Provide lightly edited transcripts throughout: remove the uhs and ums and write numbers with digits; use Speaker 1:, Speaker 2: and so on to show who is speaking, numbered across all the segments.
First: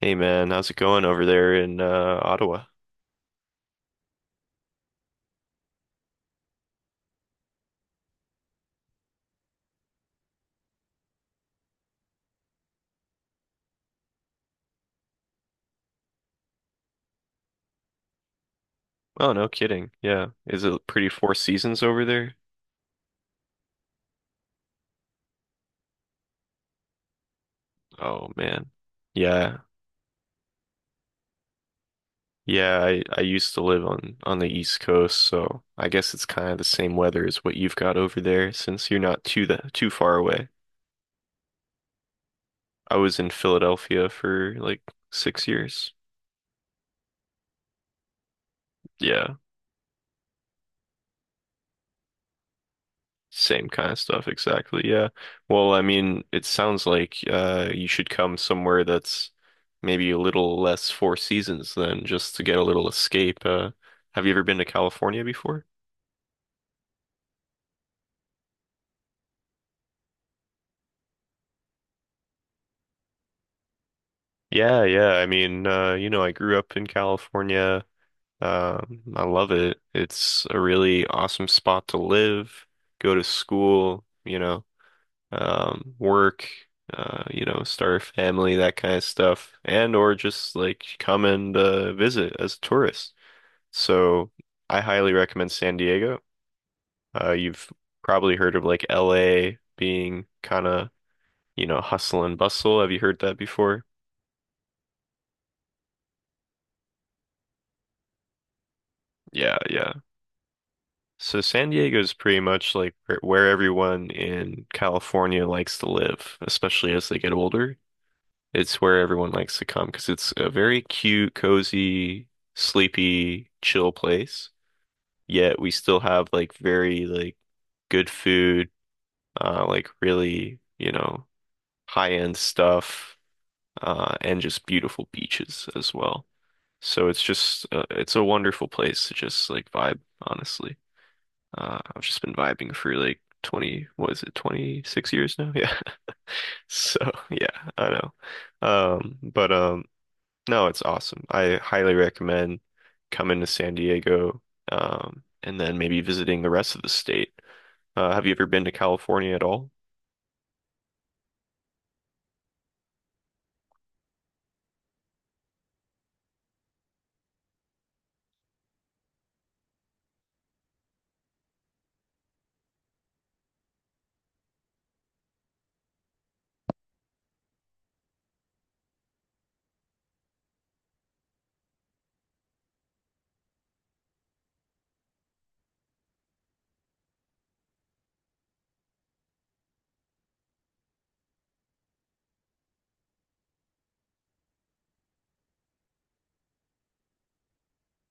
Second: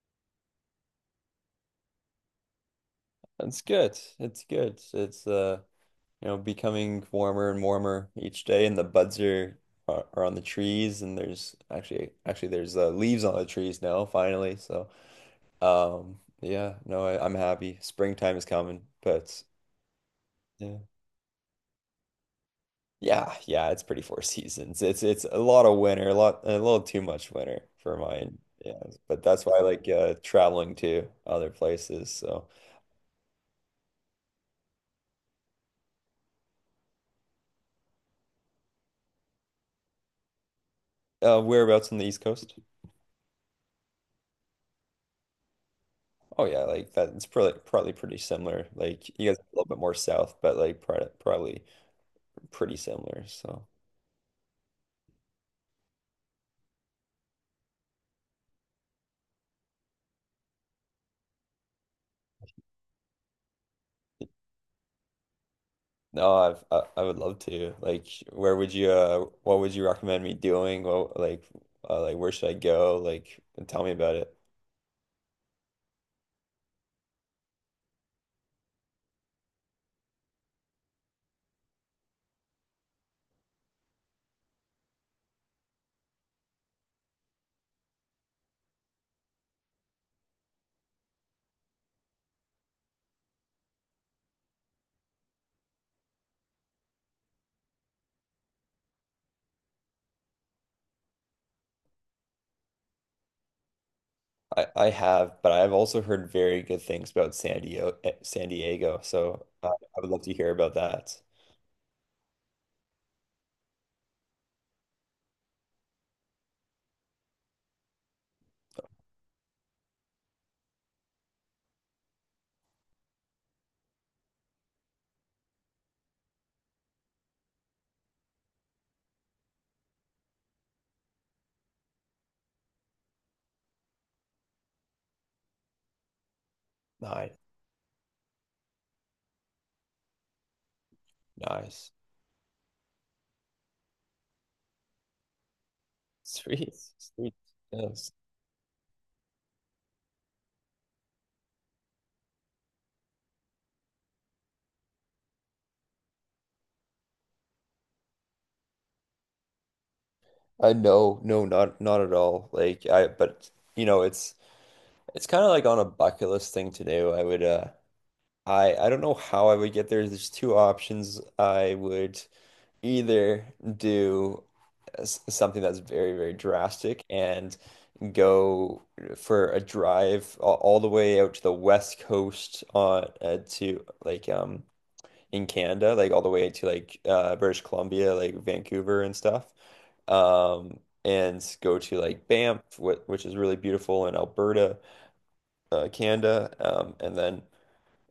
Speaker 1: Hey man, how's it going over there in Ottawa?
Speaker 2: That's good. It's good. Becoming warmer and warmer each day, and the buds are on the trees, and there's actually there's leaves on the trees now, finally. Yeah, no, I'm happy. Springtime is coming,
Speaker 1: Oh,
Speaker 2: but
Speaker 1: no kidding. Yeah. Is
Speaker 2: yeah,
Speaker 1: it pretty Four Seasons over there?
Speaker 2: yeah, it's pretty four seasons. It's a lot of winter, a little too much winter for
Speaker 1: Oh
Speaker 2: mine.
Speaker 1: man.
Speaker 2: Yeah, but that's
Speaker 1: Yeah.
Speaker 2: why I like traveling to other places. So,
Speaker 1: Yeah, I used to live on the East Coast, so I guess it's kind of the same weather as what you've got over there since you're not too far away.
Speaker 2: whereabouts on the East Coast?
Speaker 1: I was in Philadelphia for like 6 years.
Speaker 2: Oh yeah, like that. It's probably pretty similar. Like you
Speaker 1: Yeah.
Speaker 2: guys are a little bit more south, but like probably pretty similar. So
Speaker 1: Same kind of stuff, exactly. Yeah. Well, I mean, it sounds like you should come somewhere that's maybe a little less Four Seasons than just to get a little escape. Have you ever been to California before?
Speaker 2: no, I would love to. Like, where would you? What would you recommend me doing? What like Like where should I go? Like, tell me about it.
Speaker 1: Yeah, yeah. I mean, you know, I grew up in California. I love it. It's a really awesome spot to live, go to school, you know, work, you know, start a family, that kind of stuff, and or just like come and visit as a tourist. So I highly recommend San Diego. You've probably heard of like LA being kind of, you know, hustle and bustle. Have you heard that before?
Speaker 2: I have, but I've also heard very good things about San Diego. San Diego.
Speaker 1: Yeah, yeah.
Speaker 2: I would love to hear about that.
Speaker 1: So San Diego is pretty much like where everyone in California likes to live, especially as they get older. It's where everyone likes to come because it's a very cute, cozy, sleepy, chill place. Yet we still have like very like good food, like really, you know, high-end stuff, and just beautiful beaches as well. So it's
Speaker 2: Nice,
Speaker 1: just it's a wonderful place to just like vibe, honestly.
Speaker 2: nice,
Speaker 1: I've just been vibing for like 20, what is it, 26 years now? Yeah.
Speaker 2: sweet,
Speaker 1: So
Speaker 2: sweet.
Speaker 1: yeah, I know.
Speaker 2: Yes.
Speaker 1: But No, it's awesome. I highly recommend coming to San Diego, and then maybe visiting the rest of the state. Have you ever been to California at all?
Speaker 2: I know, no, not not at all. But you know, it's. It's kind of like on a bucket list thing to do. I don't know how I would get there. There's two options. I would either do something that's very, very drastic and go for a drive all the way out to the west coast on to like in Canada, like all the way to like British Columbia, like Vancouver and stuff. Um and go to like Banff, wh which is really beautiful in Alberta Canada, and then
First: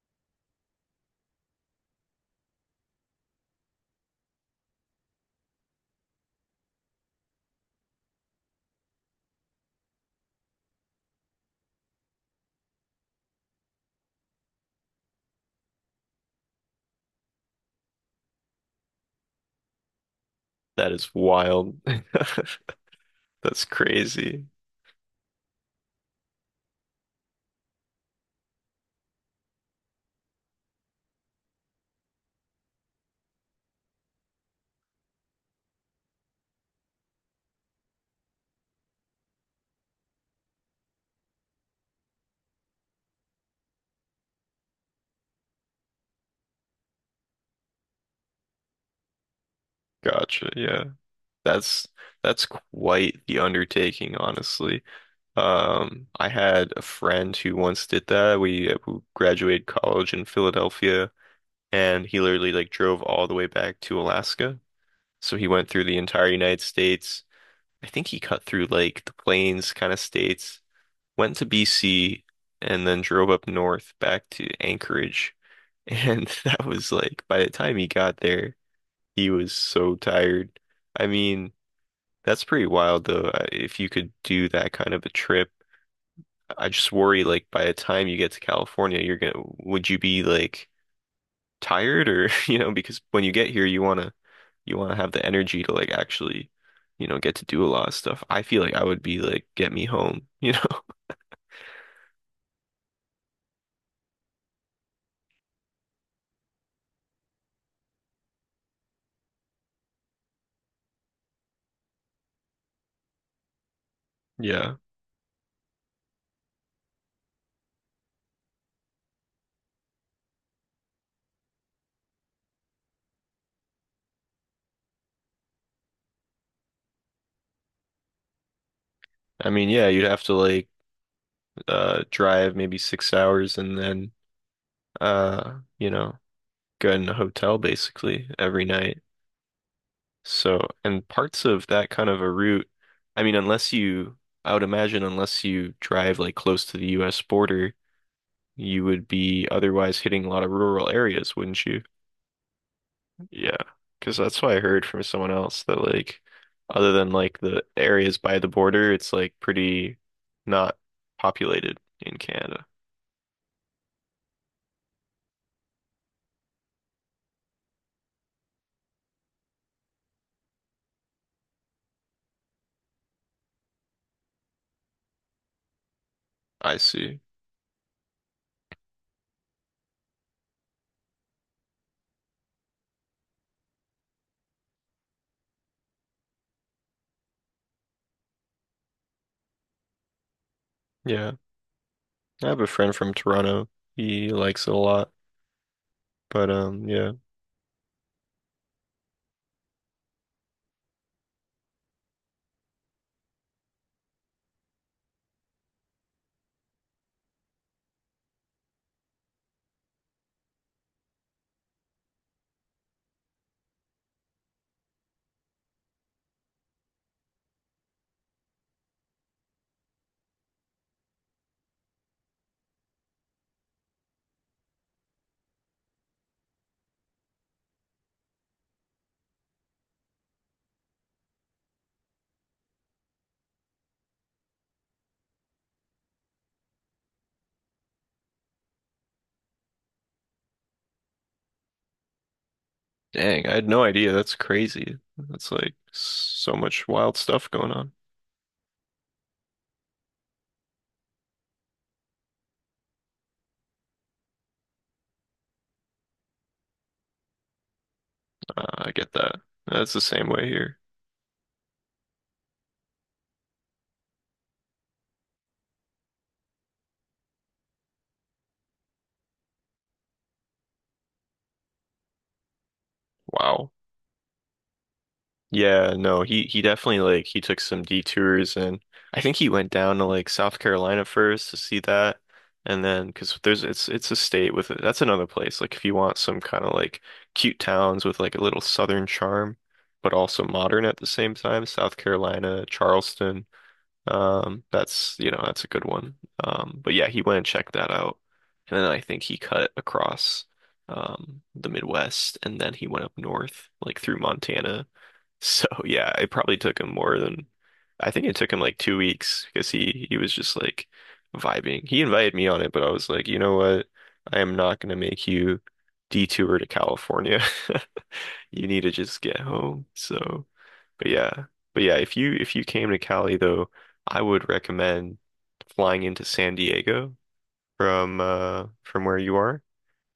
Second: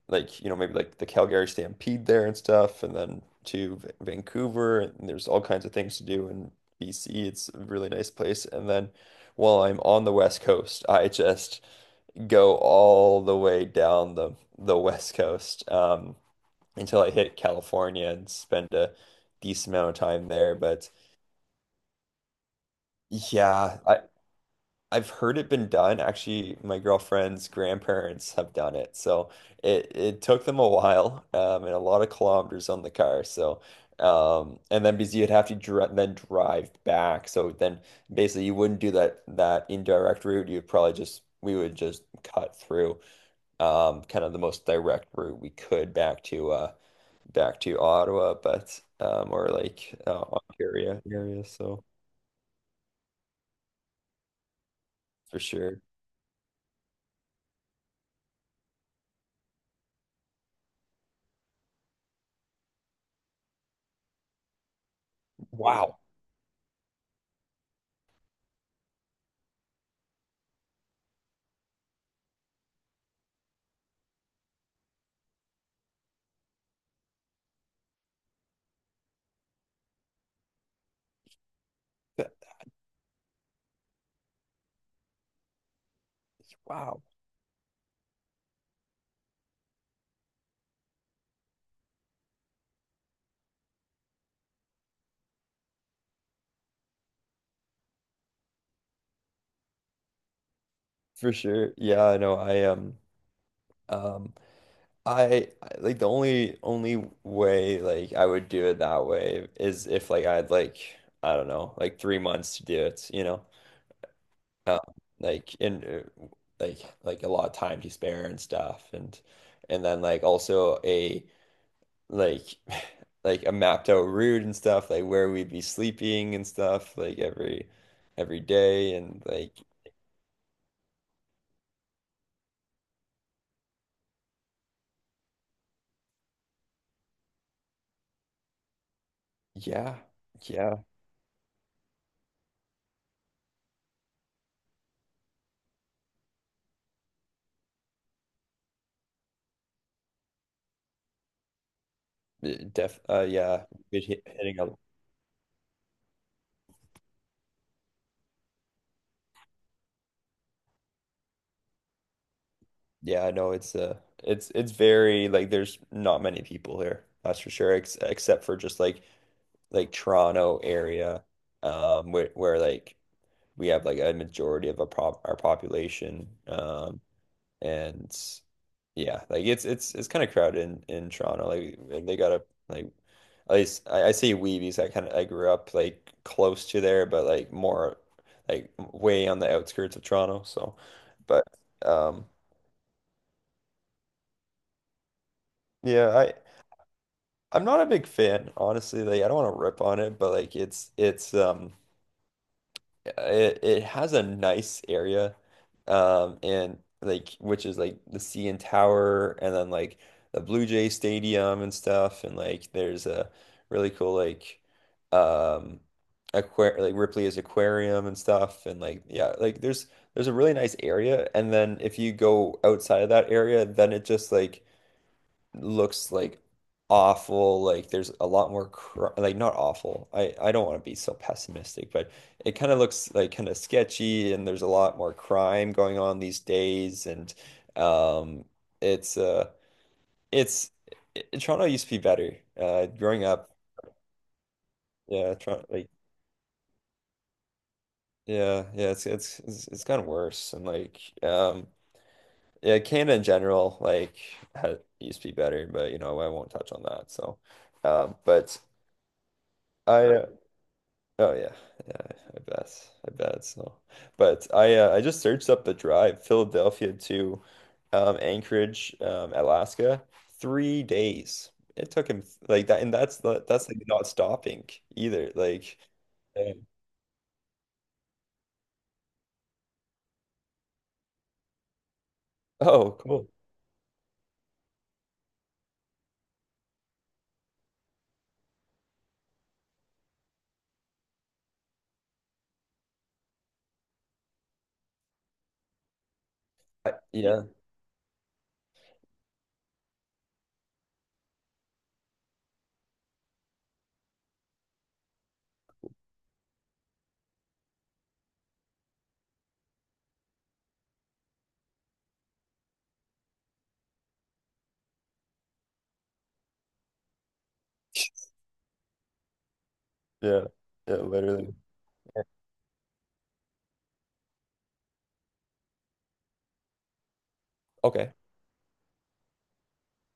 Speaker 2: maybe like the Calgary Stampede there and stuff, and then to Vancouver, and there's all kinds of things to do in BC. It's a really nice place. And then while I'm on the West Coast, I just go all the way down the West Coast until I hit California and spend a decent amount of time there. But
Speaker 1: That is wild. That's
Speaker 2: yeah,
Speaker 1: crazy.
Speaker 2: I've heard it been done. Actually, my girlfriend's grandparents have done it. So it took them a while, and a lot of kilometers on the car. So and then because you'd have to dri then drive back. So then basically you wouldn't do that indirect route. You'd probably just We would just cut through kind of the most direct route we could back to back to Ottawa, but or like
Speaker 1: Gotcha. Yeah.
Speaker 2: Ontario area. So
Speaker 1: That's that's quite the undertaking, honestly.
Speaker 2: for sure.
Speaker 1: I had a friend who once did that. We who graduated college in Philadelphia, and he literally like drove all the way back to Alaska. So he went through the
Speaker 2: Wow.
Speaker 1: entire United States. I think he cut through like the plains kind of states, went to BC, and then drove up north back to Anchorage. And that was like, by the time he got there, he was so tired. I mean,
Speaker 2: That-
Speaker 1: that's pretty wild though. I- If you could do that kind of a trip, I just
Speaker 2: Wow.
Speaker 1: worry like by the time you get to California, you're gonna, would you be like tired or you know, because when you get here you want to have the energy to like actually, you know, get to do a lot of stuff. I feel like I would be like, get me home, you know.
Speaker 2: For sure. Yeah, I know. Um I like the only way like I would do it that way is if like I had like I don't know, like 3 months to do it, you know.
Speaker 1: Yeah,
Speaker 2: Um, like in like like a lot of time to spare and stuff and then like also a like like a mapped out route and stuff, like where we'd be sleeping and stuff like every day and
Speaker 1: I
Speaker 2: like
Speaker 1: mean, yeah, you'd have to like drive maybe 6 hours and then you know, go in a hotel basically every night.
Speaker 2: yeah.
Speaker 1: So
Speaker 2: Yeah,
Speaker 1: and parts of that kind of a route, I mean, unless you I would imagine unless you drive like close to the US border, you would be otherwise hitting a lot of rural areas, wouldn't you? Yeah,
Speaker 2: Yeah,
Speaker 1: because that's what I
Speaker 2: hitting up.
Speaker 1: heard from someone else, that like, other than like the areas by the border, it's like pretty not populated in Canada.
Speaker 2: Yeah, I know it's it's very like there's not many people here, that's for sure, ex except for just like Toronto area, where like we have like a majority of our pop our population,
Speaker 1: I see.
Speaker 2: and yeah, like it's it's kind of crowded in Toronto. Like, they gotta like at least I say we because I kind of I grew up like close to there, but like more like way on the outskirts of Toronto. So,
Speaker 1: Yeah,
Speaker 2: but um
Speaker 1: I have a friend from Toronto. He likes it a lot,
Speaker 2: yeah,
Speaker 1: but yeah.
Speaker 2: I'm not a big fan honestly. Like I don't want to rip on it, but like it's it, it has a nice area and like which is like the CN Tower and then like the Blue Jay Stadium and stuff and like there's a really cool like um aquar like Ripley's Aquarium and stuff and like yeah like there's a really nice area and then if you go outside of that area then it just like looks like awful. Like there's a lot more cr like not awful. I don't want to be so pessimistic, but it kind of looks like kind of sketchy and there's a lot more crime going on these days and um it's uh it's it, Toronto used to be better. Growing
Speaker 1: Dang, I
Speaker 2: up,
Speaker 1: had no idea. That's crazy.
Speaker 2: yeah,
Speaker 1: That's
Speaker 2: Toronto
Speaker 1: like
Speaker 2: like
Speaker 1: so much wild stuff going on.
Speaker 2: yeah, yeah, it's gotten worse and like yeah, Canada in general like used to be better, but you know, I won't touch on that. So but
Speaker 1: I get that. That's the
Speaker 2: I,
Speaker 1: same
Speaker 2: uh,
Speaker 1: way here.
Speaker 2: oh yeah, yeah, I bet. I bet it's no. But I just searched up the drive, Philadelphia to Anchorage, Alaska, 3 days. It took him like that, and that's
Speaker 1: Wow.
Speaker 2: like not stopping either. Like,
Speaker 1: Yeah, no, he
Speaker 2: yeah.
Speaker 1: he definitely like he took some detours and I think he went down to like South Carolina first to see that, and
Speaker 2: Oh,
Speaker 1: then
Speaker 2: cool.
Speaker 1: because there's it's a state with that's another place like if you want some kind of like cute towns with like a little southern charm, but also modern at the same time, South Carolina, Charleston, that's, you know, that's a good one. But yeah, he went
Speaker 2: Yeah,
Speaker 1: and checked that out. And then I think he cut across the Midwest and then he went up north, like through Montana. So yeah, it probably took him more than, I think it took him like 2 weeks, because he was just like vibing. He invited me on it, but I was like, you know what? I am not gonna make you detour to California. You need to just get home.
Speaker 2: yeah,
Speaker 1: So,
Speaker 2: yeah,
Speaker 1: but yeah,
Speaker 2: literally.
Speaker 1: but yeah, if you came to Cali though, I would recommend flying into San Diego
Speaker 2: Okay,
Speaker 1: from where you are,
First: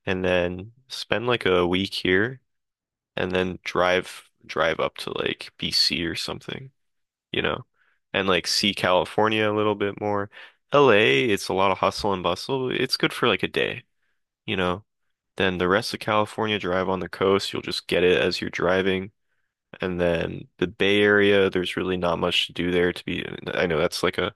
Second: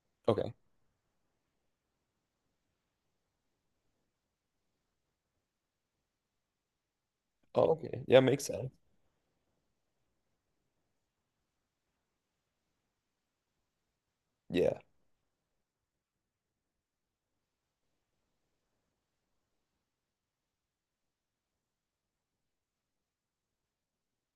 Speaker 1: and
Speaker 2: okay.
Speaker 1: then spend like a week here, and then drive up to like BC or something, you know,
Speaker 2: Oh, okay. Yeah,
Speaker 1: and
Speaker 2: makes
Speaker 1: like
Speaker 2: sense.
Speaker 1: see California a little bit more. LA, it's a lot of hustle and bustle. It's good for like a day, you
Speaker 2: Yeah.
Speaker 1: know. Then the rest of California, drive on the coast, you'll just get it as you're driving. And then the Bay Area, there's really not much to do there to be. I know that's like a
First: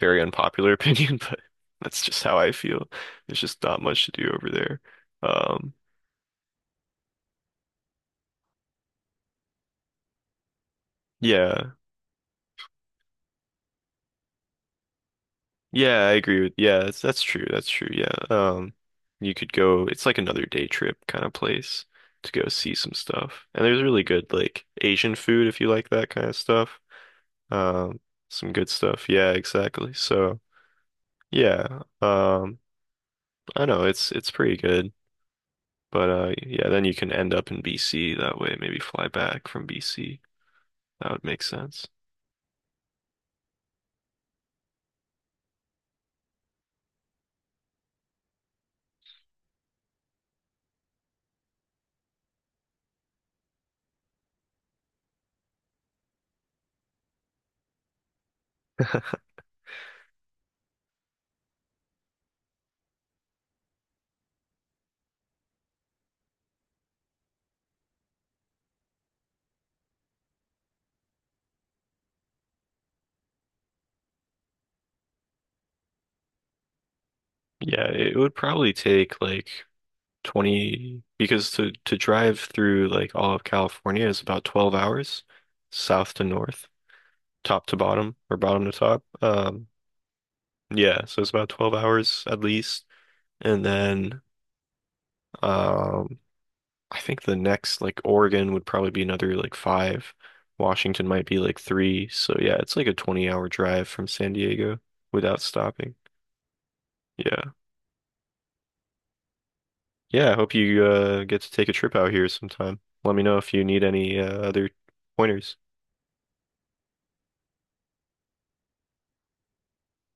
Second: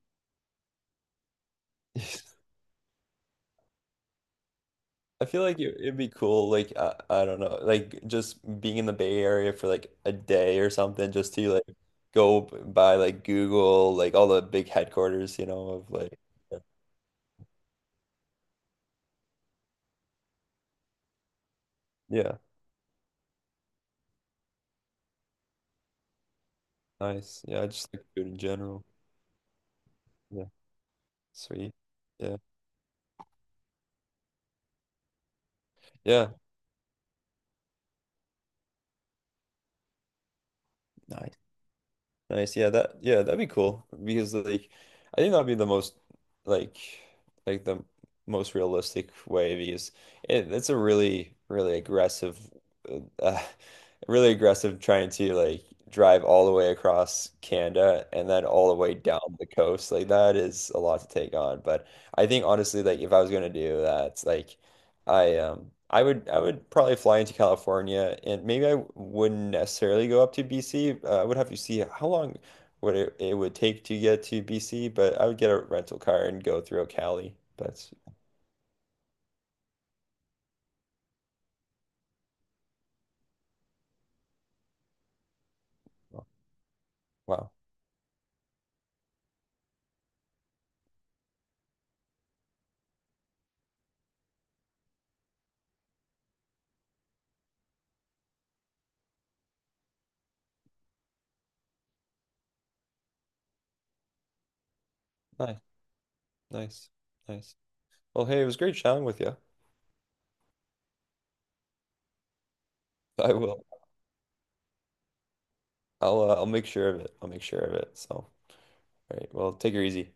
Speaker 1: very unpopular opinion, but that's just how I feel. There's just not much to do over there.
Speaker 2: I feel like
Speaker 1: Um,
Speaker 2: it'd be cool, like I don't know, like just being in the Bay Area for like a day or something, just to
Speaker 1: yeah,
Speaker 2: like go by like Google, like all the big headquarters, you know, of
Speaker 1: yeah, I
Speaker 2: like
Speaker 1: agree with.
Speaker 2: yeah,
Speaker 1: Yeah, that's true. That's true. Yeah. You could go. It's like another day trip kind of place to
Speaker 2: yeah,
Speaker 1: go see some stuff. And there's really good like Asian food if you like that kind of stuff.
Speaker 2: nice, yeah, I just
Speaker 1: Um,
Speaker 2: like food in
Speaker 1: some good
Speaker 2: general,
Speaker 1: stuff. Yeah, exactly. So
Speaker 2: yeah, sweet,
Speaker 1: yeah,
Speaker 2: yeah,
Speaker 1: I know it's pretty good. But
Speaker 2: yeah,
Speaker 1: yeah, then you can end up in BC that way, maybe fly back from BC. That would
Speaker 2: nice.
Speaker 1: make sense.
Speaker 2: Nice. Yeah, that yeah, that'd be cool because like I think that'd be the most like like the most realistic way because it's a really really aggressive uh, really aggressive trying to like drive all the way across Canada and then all the way down the coast. Like that is a lot to take on, but I think honestly like if I was going to do that, like I would probably fly into California and maybe I wouldn't necessarily go up to BC. I would have to see how long it would take to get to BC, but I would get a rental car and go through Cali.
Speaker 1: Yeah,
Speaker 2: That's
Speaker 1: it would probably take like 20, because to drive through like all of California is about 12 hours south to north,
Speaker 2: wow.
Speaker 1: top to bottom or bottom to top. Yeah, so it's about 12 hours at least. And then um I think the next, like Oregon would probably be another like five. Washington might be like three. So yeah, it's like a 20-hour hour drive from San Diego without
Speaker 2: Nice,
Speaker 1: stopping.
Speaker 2: nice,
Speaker 1: Yeah.
Speaker 2: nice. Well, hey, it was great chatting with you.
Speaker 1: Yeah, I hope you get to take a trip out here sometime. Let me
Speaker 2: I
Speaker 1: know if you
Speaker 2: will.
Speaker 1: need any other pointers.
Speaker 2: I'll make sure of it. I'll make sure of it. So, all right. Well, take her easy.